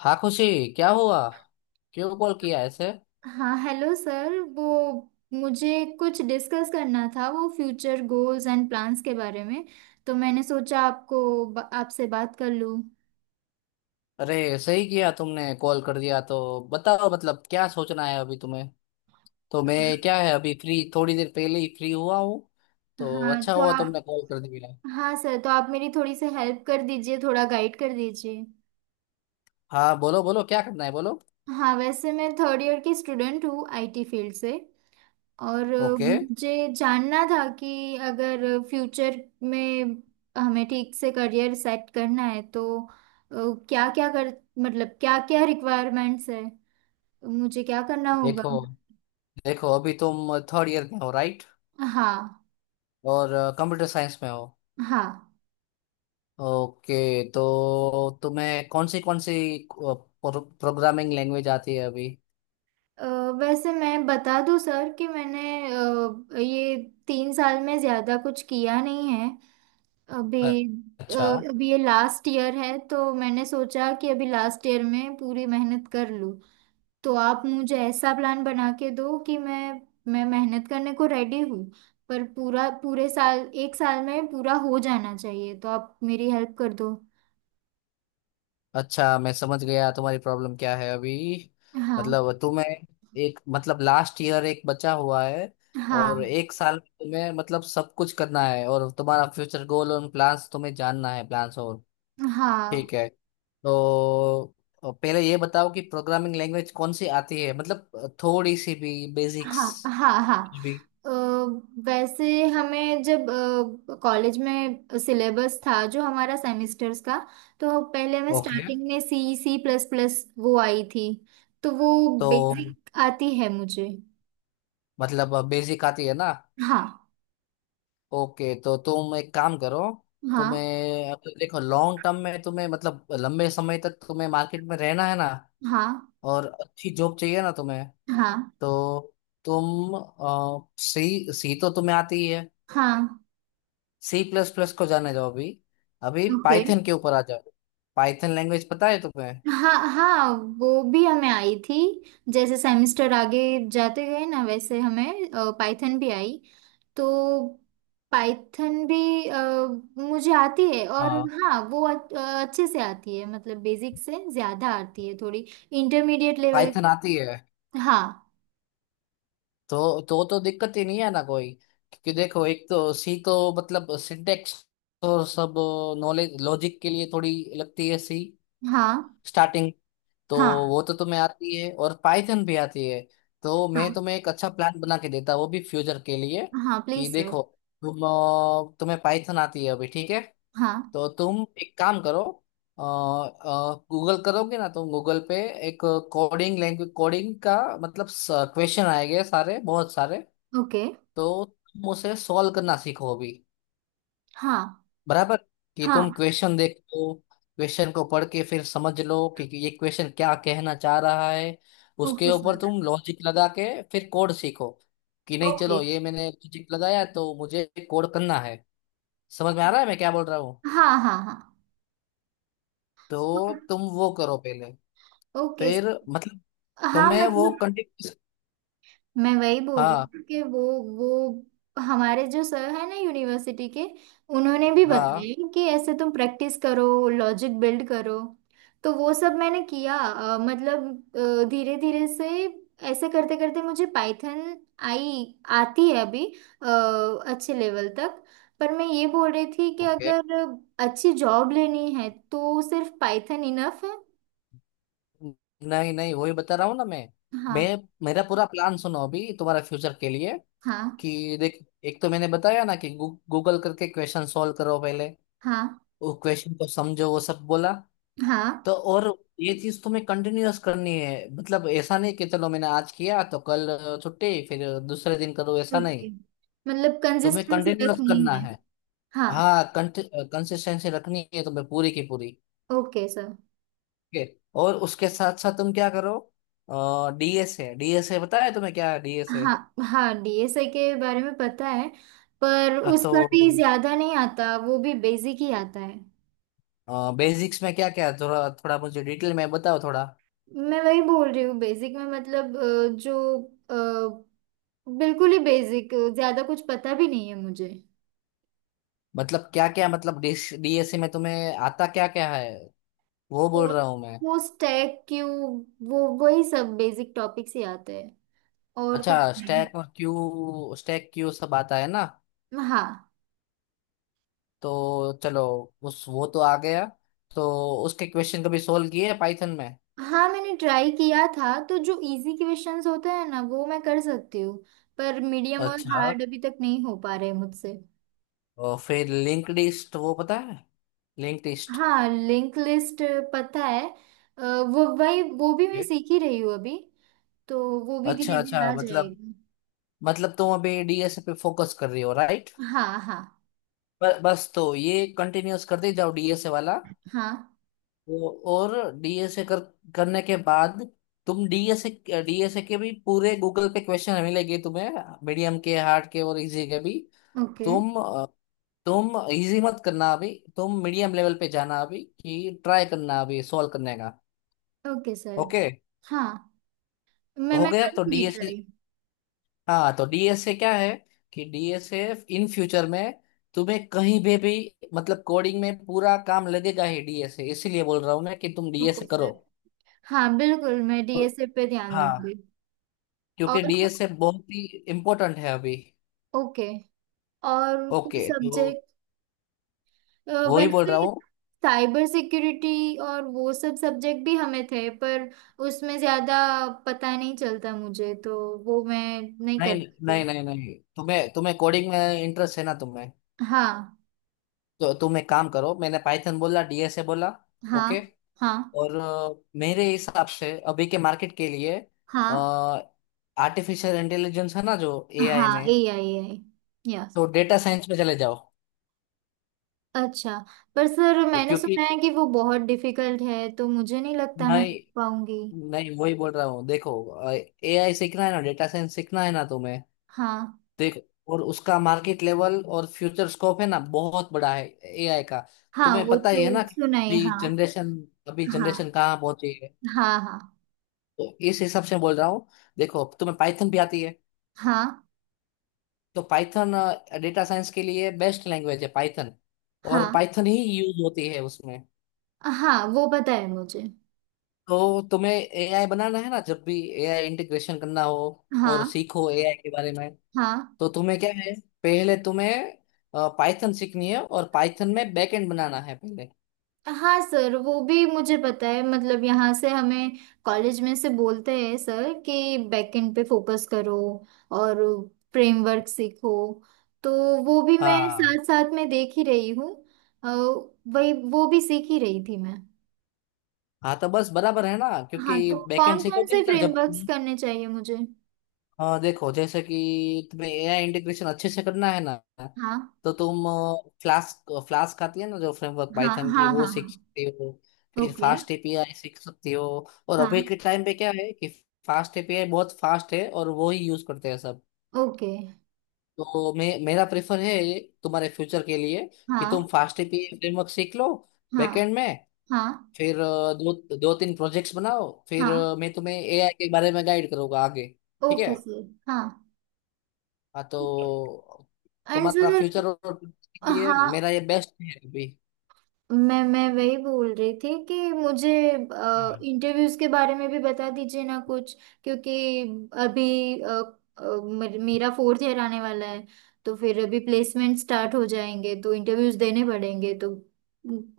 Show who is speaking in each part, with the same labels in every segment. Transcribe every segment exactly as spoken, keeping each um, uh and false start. Speaker 1: हाँ, खुशी। क्या हुआ? क्यों कॉल किया ऐसे?
Speaker 2: हाँ, हेलो सर, वो मुझे कुछ डिस्कस करना था वो फ्यूचर गोल्स एंड प्लान्स के बारे में। तो मैंने सोचा आपको ब- आपसे बात कर लूँ।
Speaker 1: अरे, सही किया तुमने कॉल कर दिया तो। बताओ, मतलब क्या सोचना है अभी तुम्हें? तो मैं क्या है, अभी फ्री, थोड़ी देर पहले ही फ्री हुआ हूँ, तो
Speaker 2: हाँ,
Speaker 1: अच्छा
Speaker 2: तो
Speaker 1: हुआ
Speaker 2: आप।
Speaker 1: तुमने कॉल कर दिया।
Speaker 2: हाँ सर, तो आप मेरी थोड़ी सी हेल्प कर दीजिए, थोड़ा गाइड कर दीजिए।
Speaker 1: हाँ, बोलो बोलो, क्या करना है, बोलो।
Speaker 2: हाँ, वैसे मैं थर्ड ईयर की स्टूडेंट हूँ, आई टी फील्ड से। और अ,
Speaker 1: ओके,
Speaker 2: मुझे जानना था कि अगर फ्यूचर में हमें ठीक से करियर सेट करना है तो क्या क्या कर मतलब क्या क्या रिक्वायरमेंट्स है, मुझे क्या करना होगा।
Speaker 1: देखो देखो, अभी तुम थर्ड ईयर में हो राइट,
Speaker 2: हाँ,
Speaker 1: और कंप्यूटर साइंस में हो।
Speaker 2: हाँ।
Speaker 1: ओके, तो तुम्हें कौन सी कौन सी प्रोग्रामिंग लैंग्वेज आती है अभी?
Speaker 2: अ, वैसे मैं बता दूं सर, कि मैंने अ, ये तीन साल में ज़्यादा कुछ किया नहीं है अभी। अ,
Speaker 1: अच्छा
Speaker 2: अभी ये लास्ट ईयर है, तो मैंने सोचा कि अभी लास्ट ईयर में पूरी मेहनत कर लूँ। तो आप मुझे ऐसा प्लान बना के दो कि मैं मैं मेहनत करने को रेडी हूँ, पर पूरा पूरे साल, एक साल में पूरा हो जाना चाहिए, तो आप मेरी हेल्प कर दो।
Speaker 1: अच्छा, मैं समझ गया तुम्हारी प्रॉब्लम क्या है अभी।
Speaker 2: हाँ,
Speaker 1: मतलब तुम्हें एक, मतलब लास्ट ईयर एक बचा हुआ है, और
Speaker 2: हाँ,
Speaker 1: एक साल में तुम्हें, मतलब सब कुछ करना है, और तुम्हारा फ्यूचर गोल और प्लान्स तुम्हें जानना है, प्लान्स और। ठीक
Speaker 2: हाँ,
Speaker 1: है, तो पहले ये बताओ कि प्रोग्रामिंग लैंग्वेज कौन सी आती है, मतलब थोड़ी सी भी बेसिक्स
Speaker 2: हाँ, हाँ, हाँ।
Speaker 1: भी।
Speaker 2: अ, वैसे हमें जब कॉलेज में सिलेबस था जो हमारा सेमेस्टर्स का, तो पहले हमें
Speaker 1: ओके,
Speaker 2: स्टार्टिंग में सी, सी प्लस प्लस वो आई थी। तो वो
Speaker 1: तो
Speaker 2: बेसिक आती है मुझे।
Speaker 1: मतलब बेसिक आती है ना।
Speaker 2: हाँ,
Speaker 1: ओके, तो तुम एक काम करो।
Speaker 2: हाँ,
Speaker 1: तुम्हें अब देखो, लॉन्ग टर्म में तुम्हें, मतलब लंबे समय तक तुम्हें मार्केट में रहना है ना,
Speaker 2: हाँ,
Speaker 1: और अच्छी जॉब चाहिए ना तुम्हें।
Speaker 2: हाँ,
Speaker 1: तो तुम सी, सी तो तुम्हें आती ही है।
Speaker 2: हाँ।
Speaker 1: सी प्लस प्लस को जाने जाओ अभी। अभी
Speaker 2: ओके।
Speaker 1: पाइथन के ऊपर आ जाओ। पाइथन लैंग्वेज पता है तुम्हें?
Speaker 2: हाँ, हाँ, वो भी हमें आई थी। जैसे सेमेस्टर आगे जाते गए ना, वैसे हमें पाइथन भी आई। तो पाइथन भी अ, मुझे आती है, और
Speaker 1: हाँ।
Speaker 2: हाँ वो अ- अच्छे से आती है, मतलब बेसिक से ज़्यादा आती है थोड़ी, इंटरमीडिएट लेवल
Speaker 1: पाइथन
Speaker 2: की।
Speaker 1: आती है,
Speaker 2: हाँ,
Speaker 1: तो तो तो दिक्कत ही नहीं है ना कोई। क्योंकि देखो, एक तो सी, तो मतलब सिंटेक्स तो सब, नॉलेज लॉजिक के लिए थोड़ी लगती है सी
Speaker 2: हाँ,
Speaker 1: स्टार्टिंग। तो
Speaker 2: हाँ,
Speaker 1: वो तो तुम्हें आती है और पाइथन भी आती है। तो मैं
Speaker 2: हाँ,
Speaker 1: तुम्हें एक अच्छा प्लान बना के देता, वो भी फ्यूचर के लिए।
Speaker 2: हाँ,
Speaker 1: कि
Speaker 2: प्लीज सर।
Speaker 1: देखो, तुम अ, तुम्हें पाइथन आती है अभी, ठीक है।
Speaker 2: हाँ।
Speaker 1: तो तुम एक काम करो, गूगल करोगे ना तुम, गूगल पे एक कोडिंग लैंग्वेज, कोडिंग का मतलब क्वेश्चन आएंगे सारे, बहुत सारे।
Speaker 2: ओके।
Speaker 1: तो तुम उसे सॉल्व करना सीखो अभी,
Speaker 2: हाँ,
Speaker 1: बराबर? कि तुम
Speaker 2: हाँ।
Speaker 1: क्वेश्चन देख लो, क्वेश्चन को पढ़ के फिर समझ लो कि कि ये क्वेश्चन क्या कहना चाह रहा है। उसके
Speaker 2: ओके
Speaker 1: ऊपर
Speaker 2: सर।
Speaker 1: तुम लॉजिक लगा के फिर कोड सीखो कि नहीं,
Speaker 2: ओके।
Speaker 1: चलो ये मैंने लॉजिक लगाया तो मुझे कोड करना है। समझ में आ रहा है मैं क्या बोल रहा हूँ?
Speaker 2: हाँ, हाँ, हाँ।
Speaker 1: तो तुम वो करो पहले,
Speaker 2: ओके।
Speaker 1: फिर मतलब
Speaker 2: हाँ,
Speaker 1: तुम्हें वो
Speaker 2: मतलब
Speaker 1: कंटिन्यू।
Speaker 2: मैं वही बोल रही
Speaker 1: हाँ
Speaker 2: हूँ कि वो वो हमारे जो सर है ना यूनिवर्सिटी के, उन्होंने भी
Speaker 1: हाँ,
Speaker 2: बताया कि ऐसे तुम प्रैक्टिस करो, लॉजिक बिल्ड करो। तो वो सब मैंने किया, अ, मतलब धीरे धीरे से, ऐसे करते करते मुझे पाइथन आई आती है अभी, अ, अच्छे लेवल तक। पर मैं ये बोल रही थी कि
Speaker 1: ओके।
Speaker 2: अगर अच्छी जॉब लेनी है तो सिर्फ पाइथन इनफ है।
Speaker 1: नहीं नहीं, वही बता रहा हूँ ना मैं मैं
Speaker 2: हाँ,
Speaker 1: मेरा पूरा प्लान सुनो अभी, तुम्हारा फ्यूचर के लिए।
Speaker 2: हाँ,
Speaker 1: कि देख, एक तो मैंने बताया ना कि गू, गूगल करके क्वेश्चन सॉल्व करो पहले।
Speaker 2: हाँ,
Speaker 1: वो क्वेश्चन को समझो, वो सब बोला।
Speaker 2: हाँ।
Speaker 1: तो और ये चीज तुम्हें कंटिन्यूअस करनी है, मतलब ऐसा नहीं कि चलो मैंने आज किया तो कल छुट्टी, फिर दूसरे दिन करो, ऐसा
Speaker 2: ओके,
Speaker 1: नहीं।
Speaker 2: मतलब
Speaker 1: तुम्हें
Speaker 2: कंसिस्टेंसी
Speaker 1: कंटिन्यूअस
Speaker 2: रखनी
Speaker 1: करना
Speaker 2: है।
Speaker 1: है।
Speaker 2: हाँ।
Speaker 1: हाँ, कंसिस्टेंसी रखनी है तुम्हें, पूरी की पूरी।
Speaker 2: Okay sir.
Speaker 1: ठीक है। और उसके साथ साथ तुम क्या करो, डी एस है, डीएस है, बताया तुम्हें क्या डीएस है?
Speaker 2: हाँ, हाँ, डी एस ए के बारे में पता है, पर
Speaker 1: हाँ,
Speaker 2: उसका भी
Speaker 1: तो
Speaker 2: ज्यादा नहीं आता, वो भी बेसिक ही आता है।
Speaker 1: बेसिक्स में क्या क्या थोड़ा थोड़ा मुझे डिटेल में बताओ थोड़ा।
Speaker 2: मैं वही बोल रही हूँ बेसिक में, मतलब अ, जो अ, बिल्कुल ही बेसिक, ज्यादा कुछ पता भी नहीं है मुझे।
Speaker 1: मतलब क्या क्या, मतलब डिश, डी एस ए में तुम्हें आता क्या क्या है, वो बोल
Speaker 2: तो
Speaker 1: रहा हूँ मैं।
Speaker 2: वो स्टैक क्यू, वो वही सब बेसिक टॉपिक्स ही आते हैं, और
Speaker 1: अच्छा,
Speaker 2: कुछ नहीं।
Speaker 1: स्टैक और क्यू, स्टैक क्यू सब आता है ना?
Speaker 2: हाँ,
Speaker 1: तो चलो, उस, वो तो आ गया। तो उसके क्वेश्चन कभी सोल्व किए पाइथन में?
Speaker 2: हाँ, मैंने ट्राई किया था, तो जो इजी क्वेश्चंस होते हैं ना वो मैं कर सकती हूँ, पर मीडियम और
Speaker 1: अच्छा।
Speaker 2: हार्ड अभी तक नहीं हो पा रहे मुझसे।
Speaker 1: और फिर लिंक लिस्ट वो पता है, लिंक लिस्ट?
Speaker 2: हाँ, लिंक लिस्ट पता है। अ, वो वही वो भी मैं सीख ही रही हूँ अभी, तो वो भी
Speaker 1: अच्छा
Speaker 2: धीरे
Speaker 1: अच्छा,
Speaker 2: धीरे आ
Speaker 1: मतलब
Speaker 2: जाएगा।
Speaker 1: मतलब तुम अभी डीएसए पे फोकस कर रही हो राइट?
Speaker 2: हाँ, हाँ,
Speaker 1: बस तो ये कंटिन्यूअस करते जाओ डीएसए वाला।
Speaker 2: हाँ।
Speaker 1: वो और डीएसए कर करने के बाद तुम डीएसए, डीएसए के भी पूरे गूगल पे क्वेश्चन मिलेंगे तुम्हें, मीडियम के, हार्ड के और इजी के भी।
Speaker 2: ओके।
Speaker 1: तुम अ, तुम इजी मत करना अभी, तुम मीडियम लेवल पे जाना, अभी कि ट्राई करना अभी सॉल्व करने का।
Speaker 2: Okay sir.
Speaker 1: ओके।
Speaker 2: हाँ, मैं
Speaker 1: हो
Speaker 2: मैं
Speaker 1: गया तो
Speaker 2: करूँगी
Speaker 1: डीएसए।
Speaker 2: ट्राई।
Speaker 1: हाँ, तो डीएसए क्या है कि डीएसए इन फ्यूचर में तुम्हें कहीं भी भी मतलब कोडिंग में पूरा काम लगेगा ही डीएसए, इसीलिए बोल रहा हूँ मैं कि तुम डीएसए
Speaker 2: ओके
Speaker 1: करो।
Speaker 2: सर। हाँ, बिल्कुल, मैं डी एस ए पे ध्यान
Speaker 1: हाँ,
Speaker 2: दूंगी। और
Speaker 1: क्योंकि
Speaker 2: सर,
Speaker 1: डीएसए बहुत ही इम्पोर्टेंट है अभी।
Speaker 2: ओके, और कोई
Speaker 1: ओके, तो
Speaker 2: सब्जेक्ट? अ,
Speaker 1: वो ही बोल
Speaker 2: वैसे
Speaker 1: रहा हूँ।
Speaker 2: साइबर सिक्योरिटी और वो सब सब्जेक्ट भी हमें थे, पर उसमें ज्यादा पता नहीं चलता मुझे, तो वो मैं नहीं
Speaker 1: नहीं
Speaker 2: कर
Speaker 1: नहीं
Speaker 2: पाती।
Speaker 1: नहीं नहीं, तुम्हें तुम्हें कोडिंग में इंटरेस्ट है ना तुम्हें।
Speaker 2: हाँ,
Speaker 1: तो तुम एक काम करो, मैंने पाइथन बोला, डीएसए बोला।
Speaker 2: हाँ,
Speaker 1: ओके,
Speaker 2: हाँ,
Speaker 1: और अ, मेरे हिसाब से अभी के मार्केट के लिए
Speaker 2: हाँ,
Speaker 1: आर्टिफिशियल इंटेलिजेंस है ना जो, ए आई
Speaker 2: हाँ,
Speaker 1: में,
Speaker 2: ए आई आई यस।
Speaker 1: तो डेटा साइंस में चले जाओ।
Speaker 2: अच्छा, पर सर
Speaker 1: तो
Speaker 2: मैंने
Speaker 1: क्योंकि
Speaker 2: सुना है कि वो बहुत डिफिकल्ट है, तो मुझे नहीं लगता मैं कर
Speaker 1: नहीं,
Speaker 2: पाऊंगी।
Speaker 1: नहीं वही बोल रहा हूँ। देखो, एआई सीखना है ना, डेटा साइंस सीखना है ना तुम्हें?
Speaker 2: हाँ,
Speaker 1: देख, और उसका मार्केट लेवल और फ्यूचर स्कोप है ना, बहुत बड़ा है एआई का।
Speaker 2: हाँ,
Speaker 1: तुम्हें
Speaker 2: वो
Speaker 1: पता
Speaker 2: तो
Speaker 1: ही है ना कि
Speaker 2: सुना है,
Speaker 1: अभी
Speaker 2: हाँ।
Speaker 1: जनरेशन, अभी
Speaker 2: हाँ,
Speaker 1: जनरेशन कहाँ पहुंची है।
Speaker 2: हाँ, हाँ,
Speaker 1: तो इस हिसाब से बोल रहा हूँ। देखो तुम्हें पाइथन भी आती है,
Speaker 2: हाँ,
Speaker 1: तो पाइथन, डेटा साइंस के लिए बेस्ट लैंग्वेज है पाइथन, और पाइथन ही यूज होती है उसमें।
Speaker 2: हाँ, हाँ, वो पता है मुझे।
Speaker 1: तो तुम्हें एआई बनाना है ना, जब भी एआई इंटीग्रेशन करना हो और
Speaker 2: हाँ,
Speaker 1: सीखो एआई के बारे में,
Speaker 2: हाँ,
Speaker 1: तो तुम्हें क्या है, पहले तुम्हें पाइथन सीखनी है और पाइथन में बैकएंड बनाना है पहले।
Speaker 2: हाँ सर, वो भी मुझे पता है, मतलब यहाँ से हमें कॉलेज में से बोलते हैं सर कि बैकएंड पे फोकस करो और फ्रेमवर्क सीखो, तो वो भी मैं
Speaker 1: हाँ।
Speaker 2: साथ साथ में देख ही रही हूँ। अ, वही वो भी सीख ही रही थी मैं।
Speaker 1: हाँ तो बस, बराबर है ना, क्योंकि
Speaker 2: हाँ, तो
Speaker 1: बैकएंड
Speaker 2: कौन कौन से
Speaker 1: सीखोगे ना जब
Speaker 2: फ्रेमवर्क्स
Speaker 1: तुम।
Speaker 2: करने चाहिए मुझे?
Speaker 1: अ, देखो जैसे कि तुम्हें एआई इंटीग्रेशन अच्छे से करना है ना,
Speaker 2: हाँ,
Speaker 1: तो तुम फ्लास्क, फ्लास्क आती है ना जो फ्रेमवर्क
Speaker 2: हाँ,
Speaker 1: पाइथन
Speaker 2: हाँ,
Speaker 1: की,
Speaker 2: हाँ,
Speaker 1: वो सीख
Speaker 2: हाँ।
Speaker 1: सकती हो। फिर
Speaker 2: okay.
Speaker 1: Fast A P I सीख सकती हो। और अभी
Speaker 2: हाँ।
Speaker 1: के टाइम पे क्या है कि फास्ट एपीआई बहुत फास्ट है और वो ही यूज करते हैं सब।
Speaker 2: ओके।
Speaker 1: तो मे, मेरा प्रेफर है तुम्हारे फ्यूचर के लिए कि तुम
Speaker 2: हाँ,
Speaker 1: फास्ट एपीआई फ्रेमवर्क सीख लो
Speaker 2: हाँ,
Speaker 1: बैकएंड में।
Speaker 2: हाँ,
Speaker 1: फिर अ, दो, दो तीन प्रोजेक्ट्स बनाओ, फिर
Speaker 2: हाँ।
Speaker 1: अ, मैं तुम्हें एआई के बारे में गाइड करूंगा आगे। ठीक
Speaker 2: ओके
Speaker 1: है।
Speaker 2: सर। हाँ।
Speaker 1: हाँ, तो
Speaker 2: एंड
Speaker 1: तुम्हारा
Speaker 2: सर,
Speaker 1: फ्यूचर और के लिए
Speaker 2: हाँ,
Speaker 1: मेरा ये बेस्ट है अभी।
Speaker 2: मैं मैं वही बोल रही थी कि मुझे
Speaker 1: हाँ।
Speaker 2: इंटरव्यूज के बारे में भी बता दीजिए ना कुछ। क्योंकि अभी अ, अ, मेर- मेरा फोर्थ ईयर आने वाला है, तो फिर अभी प्लेसमेंट स्टार्ट हो जाएंगे, तो इंटरव्यूज देने पड़ेंगे, तो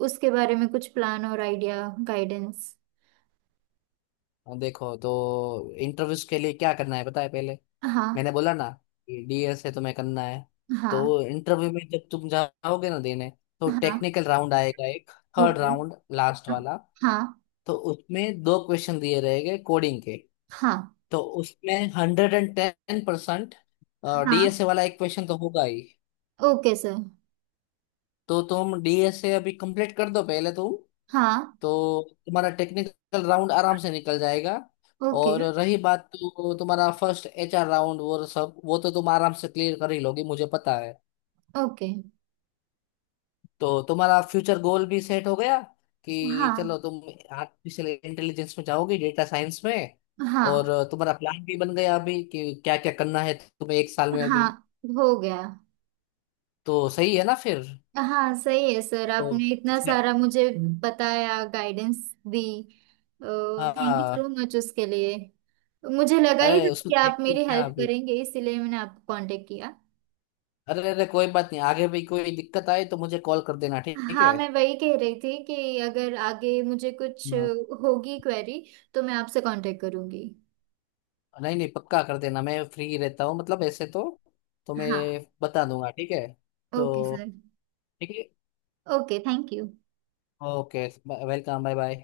Speaker 2: उसके बारे में कुछ प्लान और आइडिया, गाइडेंस।
Speaker 1: हाँ, देखो, तो इंटरव्यूज के लिए क्या करना है पता है पहले?
Speaker 2: हाँ,
Speaker 1: मैंने बोला ना कि डीएस है तुम्हें करना है।
Speaker 2: हाँ,
Speaker 1: तो इंटरव्यू में जब तुम जाओगे ना देने, तो
Speaker 2: हाँ।
Speaker 1: टेक्निकल राउंड आएगा एक, थर्ड
Speaker 2: ओके।
Speaker 1: राउंड, लास्ट वाला।
Speaker 2: हाँ,
Speaker 1: तो उसमें दो क्वेश्चन दिए रहेंगे कोडिंग के।
Speaker 2: हाँ,
Speaker 1: तो उसमें हंड्रेड एंड टेन परसेंट
Speaker 2: हाँ।
Speaker 1: डीएसए वाला एक क्वेश्चन तो होगा ही।
Speaker 2: Okay sir.
Speaker 1: तो तुम डीएसए अभी कंप्लीट कर दो पहले तुम,
Speaker 2: हाँ।
Speaker 1: तो तुम्हारा टेक्निकल राउंड आराम से निकल जाएगा।
Speaker 2: ओके।
Speaker 1: और रही बात तो तुम्हारा फर्स्ट एच आर राउंड वो सब, वो तो तुम आराम से क्लियर कर ही लोगे, मुझे पता है।
Speaker 2: ओके।
Speaker 1: तो तुम्हारा फ्यूचर गोल भी सेट हो गया कि
Speaker 2: हाँ,
Speaker 1: चलो तुम आर्टिफिशियल इंटेलिजेंस में जाओगे, डेटा साइंस में,
Speaker 2: हाँ,
Speaker 1: और तुम्हारा प्लान भी बन गया अभी कि क्या क्या करना है तुम्हें एक साल में
Speaker 2: हाँ,
Speaker 1: अभी।
Speaker 2: हो गया।
Speaker 1: तो सही है ना फिर?
Speaker 2: हाँ, सही है सर,
Speaker 1: तो
Speaker 2: आपने इतना
Speaker 1: छे-
Speaker 2: सारा मुझे बताया, गाइडेंस दी, थैंक यू
Speaker 1: हाँ।
Speaker 2: सो मच उसके लिए। मुझे लगा ही था
Speaker 1: अरे उसमें
Speaker 2: कि आप
Speaker 1: देखिए
Speaker 2: मेरी
Speaker 1: क्या
Speaker 2: हेल्प
Speaker 1: अभी,
Speaker 2: करेंगे, इसीलिए मैंने आपको कांटेक्ट किया।
Speaker 1: अरे अरे कोई बात नहीं, आगे भी कोई दिक्कत आए तो मुझे कॉल कर देना, ठीक
Speaker 2: हाँ,
Speaker 1: है।
Speaker 2: मैं वही कह रही थी कि अगर आगे मुझे कुछ
Speaker 1: हाँ।
Speaker 2: होगी क्वेरी, तो मैं आपसे कांटेक्ट करूंगी।
Speaker 1: नहीं नहीं, पक्का कर देना, मैं फ्री रहता हूँ, मतलब ऐसे तो। तो मैं
Speaker 2: हाँ।
Speaker 1: बता दूंगा, ठीक है।
Speaker 2: ओके
Speaker 1: तो
Speaker 2: सर।
Speaker 1: ठीक है।
Speaker 2: Okay, thank you.
Speaker 1: Okay, welcome, bye bye.